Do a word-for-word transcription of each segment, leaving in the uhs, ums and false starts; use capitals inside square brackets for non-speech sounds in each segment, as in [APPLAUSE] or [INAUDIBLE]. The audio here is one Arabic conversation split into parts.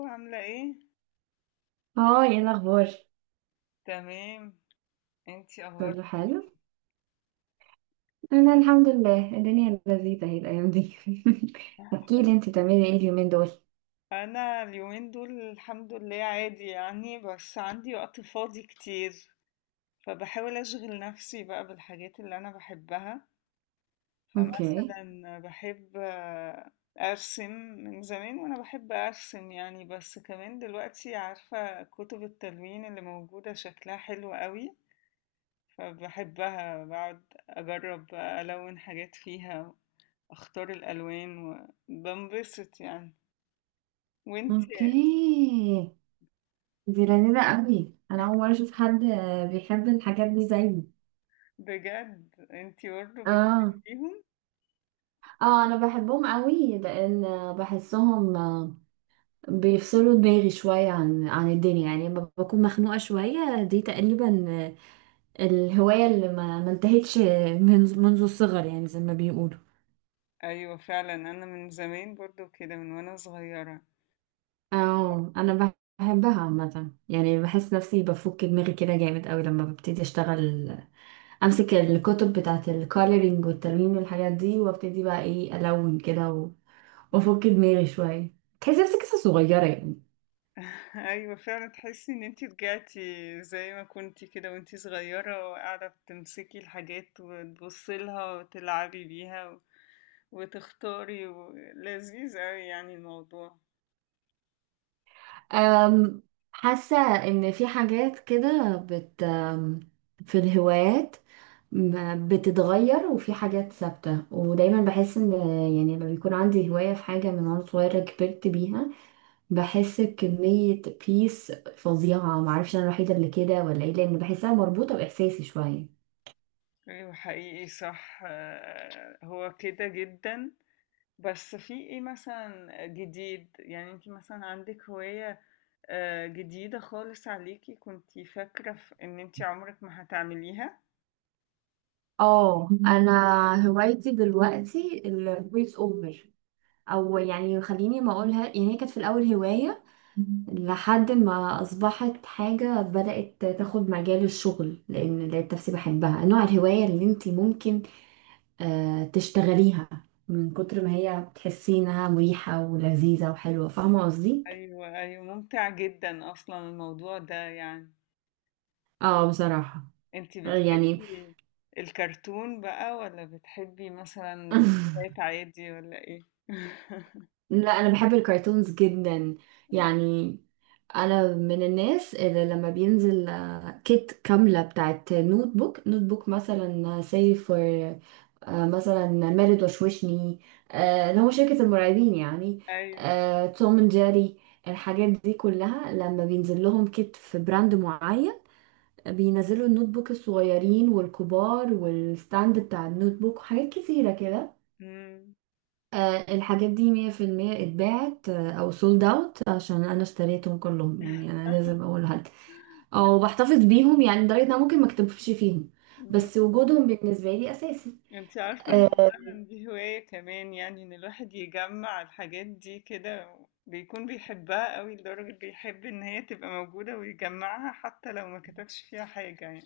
الو، عاملة ايه؟ اه، ايه الاخبار؟ تمام. انتي اخبارك كله إيه؟ حلو. انا الحمد لله الدنيا لذيذه اهي الايام دي. [LAUGHS] احكي لي انت بتعملي ايه اليومين دول؟ انا اليومين دول الحمد لله عادي يعني، بس عندي وقت فاضي كتير، فبحاول اشغل نفسي بقى بالحاجات اللي انا بحبها. اوكي. فمثلا بحب آه، ارسم من زمان، وانا بحب ارسم يعني، بس كمان دلوقتي عارفة كتب التلوين اللي موجودة شكلها حلو قوي، فبحبها بقعد اجرب بقى الون حاجات فيها، اختار الالوان وبنبسط يعني. وانتي؟ اوكي، دي لذيذه قوي. انا اول مره [LAUGHS] اشوف حد آه، بيحب الحاجات دي زيي. بجد انتي برضه اه، بتحبيهم؟ اه، انا بحبهم قوي لان آه، بحسهم آه، بيفصلوا دماغي شويه عن عن الدنيا، يعني لما بكون مخنوقه شويه دي تقريبا. آه، الهوايه اللي ما ما انتهتش، آه، من منذ الصغر يعني زي ما بيقولوا. ايوه فعلا، انا من زمان برضه كده من وانا صغيره. اه، انا بحبها عامه يعني، بحس نفسي بفك دماغي كده جامد قوي لما ببتدي اشتغل، امسك الكتب بتاعه الكولرينج والتلوين والحاجات دي وابتدي بقى ايه الون كده و- وافك دماغي شويه، تحس نفسي قصه صغيره يعني. [LAUGHS] ايوه فعلا، تحسي ان انتي رجعتي زي ما كنتي كده وانتي صغيره، وقاعده بتمسكي الحاجات وتبصي لها وتلعبي بيها و- وتختاري، و- لذيذ اوي يعني الموضوع. أم حاسه ان في حاجات كده بت أم، في الهوايات، م- بتتغير، وفي حاجات ثابته، ودايما بحس ان، يعني لما بيكون عندي هوايه في حاجه من وانا صغيره كبرت بيها بحس بكمية بيس فظيعة. معرفش أنا الوحيدة اللي كده ولا إيه، لأن بحسها مربوطة بإحساسي شوية. ايوه حقيقي صح، آه، هو كده جدا. بس في ايه مثلا جديد يعني؟ انت مثلا عندك هواية آه، جديدة خالص عليكي، كنتي فاكرة في ان انت عمرك ما هتعمليها؟ اه، انا هوايتي دلوقتي الفويس اوفر. او يعني خليني ما اقولها، يعني هي كانت في الاول هواية لحد ما اصبحت حاجة بدأت تاخد مجال الشغل، لان لقيت نفسي بحبها، نوع الهواية اللي انت ممكن آه تشتغليها من كتر ما هي بتحسي انها مريحة ولذيذة وحلوة. فاهمة قصدي؟ ايوه ايوه، ممتع جدا اصلا الموضوع ده يعني. اه، بصراحة انت يعني. بتحبي الكرتون بقى، ولا بتحبي مثلا [LAUGHS] روايات عادي، ولا ايه؟ [LAUGHS] لا، انا بحب الكرتونز جدا يعني. انا من الناس اللي لما بينزل آه، كيت كامله بتاعت نوت بوك، نوت بوك مثلا سي فور، مثلا مارد وشوشني، آه، اللي هو شركه المرعبين يعني، ايوه. آه، توم اند جيري، الحاجات دي كلها لما بينزل لهم كيت في براند معين، بينزلوا النوت بوك الصغيرين والكبار والستاند بتاع النوت بوك وحاجات كتيره كده. مم. آه، الحاجات دي مية في المية اتباعت، آه، أو سولد أوت، عشان أنا اشتريتهم كلهم. يعني أنا لازم [LAUGHS] أقول حد، أو بحتفظ بيهم، يعني لدرجة إن أنا ممكن مكتبش فيهم بس وجودهم بالنسبة لي أساسي. انت عارفة ان اه. فعلا دي هواية كمان، يعني ان الواحد يجمع الحاجات دي كده بيكون بيحبها قوي، لدرجة بيحب ان هي تبقى موجودة ويجمعها حتى لو ما كتبش فيها حاجة يعني.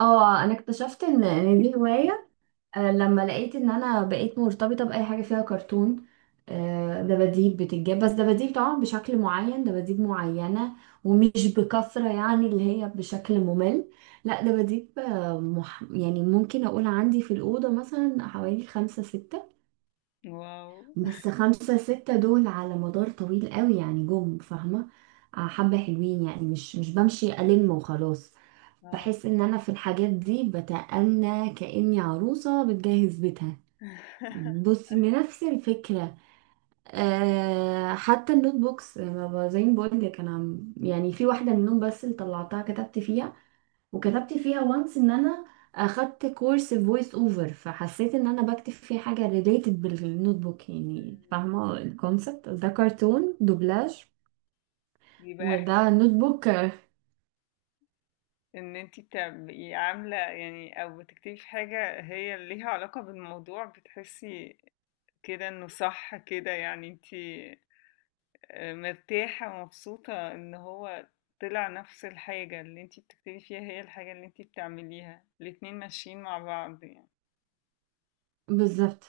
آه، أنا اكتشفت إن إن دي هواية، آه، لما لقيت ان انا بقيت مرتبطه باي حاجه فيها كرتون. آه، دباديب بتتجاب، بس دباديب طبعا بشكل معين، دباديب معينه ومش بكثره يعني اللي هي بشكل ممل. لا، دباديب آه، مح... يعني ممكن اقول عندي في الاوضه مثلا حوالي خمسة ستة، واو. بس خمسة ستة دول على مدار طويل قوي يعني، جم فاهمه. آه، حبه حلوين يعني، مش مش بمشي الم وخلاص. اه. بحس ان انا في الحاجات دي بتأنى كأني عروسه بتجهز بيتها. [LAUGHS] بص، من نفس الفكرة. أه، حتى النوت بوكس ما- ما- زي ما بقول لك انا عم- يعني في واحدة منهم بس اللي طلعتها كتبت فيها، وكتبت فيها وانس ان انا اخدت كورس فويس اوفر، فحسيت ان انا بكتب فيه حاجة ريليتد بالنوت بوك. يعني فاهمة الكونسبت ده؟ كرتون دوبلاج بيبقى وده احساس نوت بوك. ان انت بتبقي عاملة يعني او بتكتبي في حاجة هي ليها علاقة بالموضوع، بتحسي كده انه صح كده، يعني انت مرتاحة ومبسوطة ان هو طلع نفس الحاجة. اللي انتي بتكتبي فيها هي الحاجة اللي انتي بتعمليها، الاتنين ماشيين مع بعض يعني. بالظبط.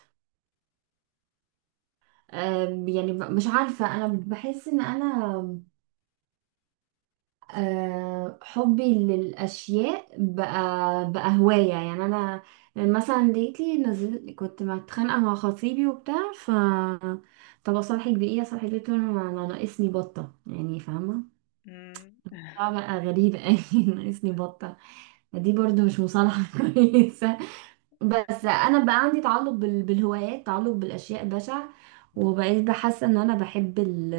أه يعني ب- مش عارفة، انا بحس ان انا آه، حبي للأشياء بقى بقى هواية يعني. أنا مثلا ديتي نزلت كنت متخانقة مع خطيبي وبتاع، ف طب أصالحك بإيه، أصالحك بإيه، قلت له أنا أنا ناقصني بطة يعني، فاهمة؟ مم. اه، [LAUGHS] بقى غريبة [LAUGHS] أوي، ناقصني بطة. دي برضو مش مصالحة [LAUGHS] كويسة. بس أنا بقى عندي تعلق بال- بالهوايات، تعلق بالأشياء بشع، وبقيت بحس إن أنا بحب ال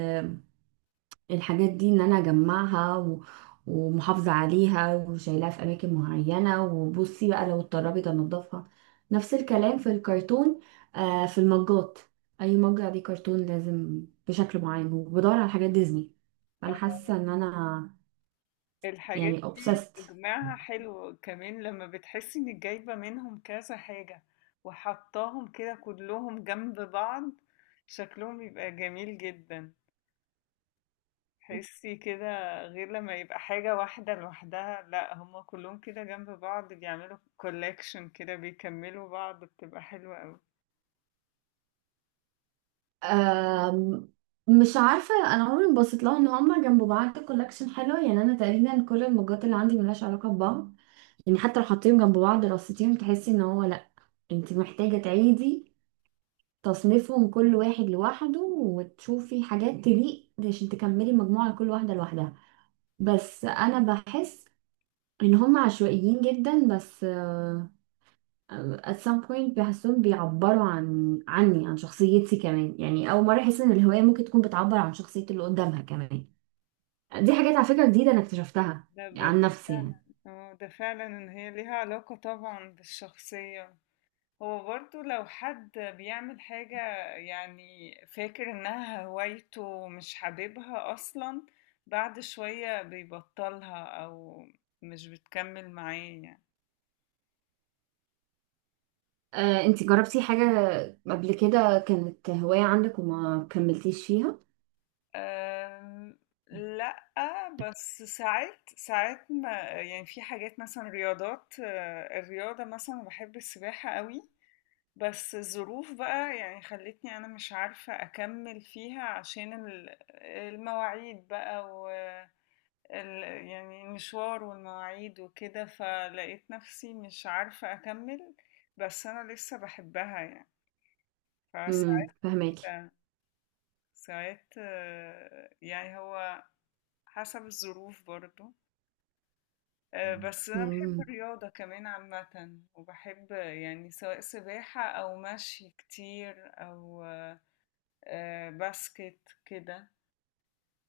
الحاجات دي، ان انا اجمعها و... ومحافظة عليها وشايلاها في اماكن معينة، وبصي بقى لو اتطربت انضفها. نفس الكلام في الكرتون، آه في المجات. اي مج عليه كرتون لازم بشكل معين، وبدور على حاجات ديزني. فانا اه حاسة ان انا الحاجات يعني دي obsessed. تجمعها حلو كمان، لما بتحسي انك جايبة منهم كذا حاجة وحطاهم كده كلهم جنب بعض، شكلهم بيبقى جميل جدا. تحسي كده غير لما يبقى حاجة واحدة لوحدها، لا هما كلهم كده جنب بعض بيعملوا كولكشن كده، بيكملوا بعض، بتبقى حلوة أوي. آم، مش عارفة، أنا عمري ما بصيت لها إن هما جنب بعض كولكشن حلوة. يعني أنا تقريبا كل المجات اللي عندي ملهاش علاقة ببعض، يعني حتى لو حطيتهم جنب بعض رصيتيهم تحسي إن هو انت محتاجة تعيدي تصنيفهم كل واحد لوحده وتشوفي حاجات تليق عشان تكملي مجموعة لكل واحدة لوحدها. بس أنا بحس إن هم عشوائيين جدا، بس آه، at some point بحسهم بيعبروا عن عني، عن شخصيتي كمان. يعني أول مرة أحس إن الهواية ممكن تكون بتعبر عن شخصية اللي قدامها كمان. دي حاجات على فكرة جديدة أنا اكتشفتها لا بس عن ده نفسي فعلا، يعني. اه ده فعلا ان هي ليها علاقة طبعا بالشخصية. هو برضو لو حد بيعمل حاجة يعني فاكر انها هوايته ومش حاببها اصلا، بعد شوية بيبطلها او مش بتكمل معاه يعني. آه، انت جربتي حاجة قبل كده كانت هواية عندك وما كملتيش فيها؟ آمم، لأ، بس ساعات ساعات ما يعني في حاجات مثلًا رياضات، آآ، الرياضة مثلًا باحب السباحة أوي، بس الظروف بقى يعني خلّتني أنا مش عارفة أكمّل فيها، عشان ال المواعيد بقى، و ال يعني المشوار والمواعيد وكده، فلقيت نَفْسي مش عارفة أكمّل، بس أنا لسه باحبها يعني، امم فساعات فهماكي. ساعات آه، يعني هو حسب الظروف برضو. آه، بس أنا بحب مم. الرياضة كمان عامة، وبحب يعني سواء سباحة أو مشي كتير أو آه، آه، باسكت كده.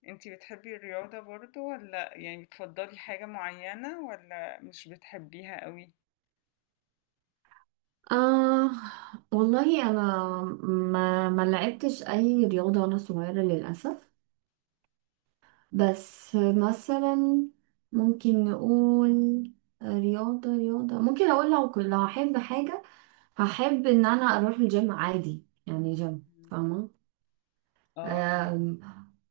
انتي بتحبي الرياضة برضو، ولا يعني بتفضلي حاجة معينة، ولا مش بتحبيها قوي؟ آه، والله أنا ما ما لعبتش أي رياضة وأنا صغيرة للأسف. بس مثلا ممكن نقول رياضة رياضة، ممكن أقول لو كنت- لو هحب حاجة هحب إن أنا أروح الجيم عادي يعني، جيم مم. فاهمة. اه أيوة. آم،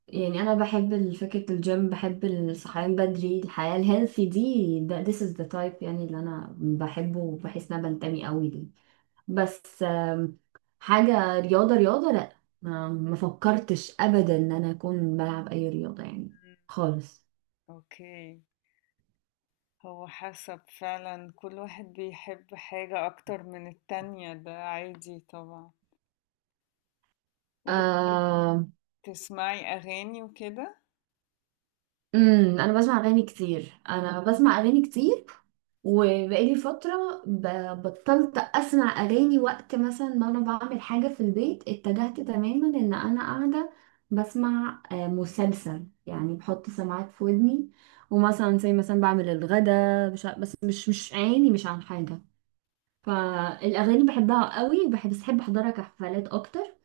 يعني أنا بحب فكرة الجيم، بحب الصحيان بدري، الحياة الهيلثي دي، ده this is the type يعني اللي أنا بحبه وبحس إن أنا بنتمي قوي ليه. بس آم، حاجة رياضة رياضة لا، ما ما فكرتش ابدا ان انا اكون بلعب اي رياضة يعني، مم. خالص. اوكي. هو حسب فعلا، كل واحد بيحب حاجة أكتر من التانية، ده عادي طبعا. آم، وبتسمعي أغاني وكده؟ امم انا بسمع اغاني كتير. انا بسمع اغاني كتير وبقالي فترة ب- بطلت اسمع اغاني. وقت مثلا ما انا بعمل حاجة في البيت اتجهت تماما ان انا قاعدة بسمع آه، مسلسل يعني، بحط سماعات في ودني، ومثلا زي مثلا بعمل الغدا مش ع- بس مش مش عيني مش عن حاجة. فالاغاني بحبها قوي، وبحب بس بحب احضرها كحفلات اكتر.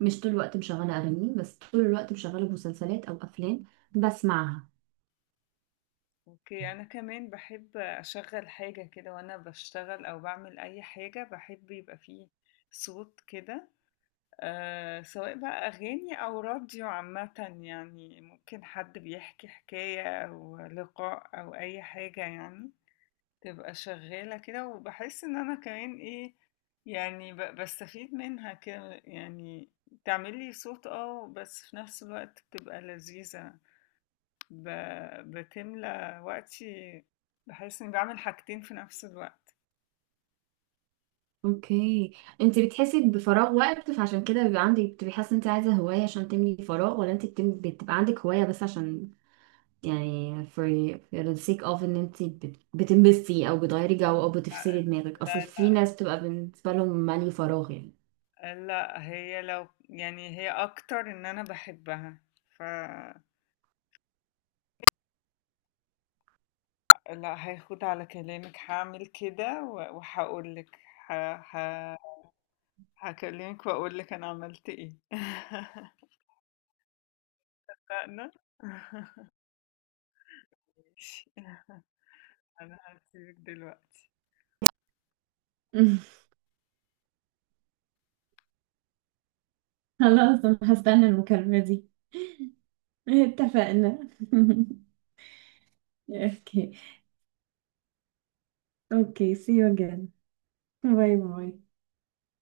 مش طول الوقت مشغله اغاني، بس طول الوقت مشغله مسلسلات او افلام بسمعها. أوكي، أنا كمان باحب أشغّل حاجة كده وأنا باشتغل أو باعمل أي حاجة، باحب يبقى في صوت كده، آآ، سواء بقى أغاني أو راديو عامةً يعني، ممكن حد بيحكي حكاية أو لقاء أو أي حاجة يعني، تبقى شغّالة كده وباحس إن أنا كمان إيه، يعني ب باستفيد منها كده، يعني تعمل لي صوت، آه، بس في نفس الوقت بتبقى لذيذة. ب... بتملى وقتي، بحس اني بعمل حاجتين في نفس الوقت. اوكي، انت بتحسي بفراغ وقت فعشان كده بيبقى عندك، بتبقي حاسه انت عايزه هوايه عشان تملي فراغ، ولا انت بتم... بتبقى عندك هوايه بس عشان يعني for, for the sake of ان انت بت... بتنبسطي او بتغيري جو او بتفصلي دماغك؟ اصل لا في ناس بتبقى بالنسبه لهم مالي فراغ يعني. لا، لا هي لو يعني، هي اكتر ان انا بحبها. ف لا هاخد على كلامك، هعمل كده و- وهقولك، ه... ه... هكلمك واقولك انا عملت ايه. [LAUGHS] اتفقنا. [LAUGHS] ماشي، انا هسيبك دلوقتي. [LAUGHS] خلاص، انا هستنى المكالمة دي. [LAUGHS] اتفقنا. [LAUGHS] [LAUGHS] Okay. Okay. See you again. Bye bye.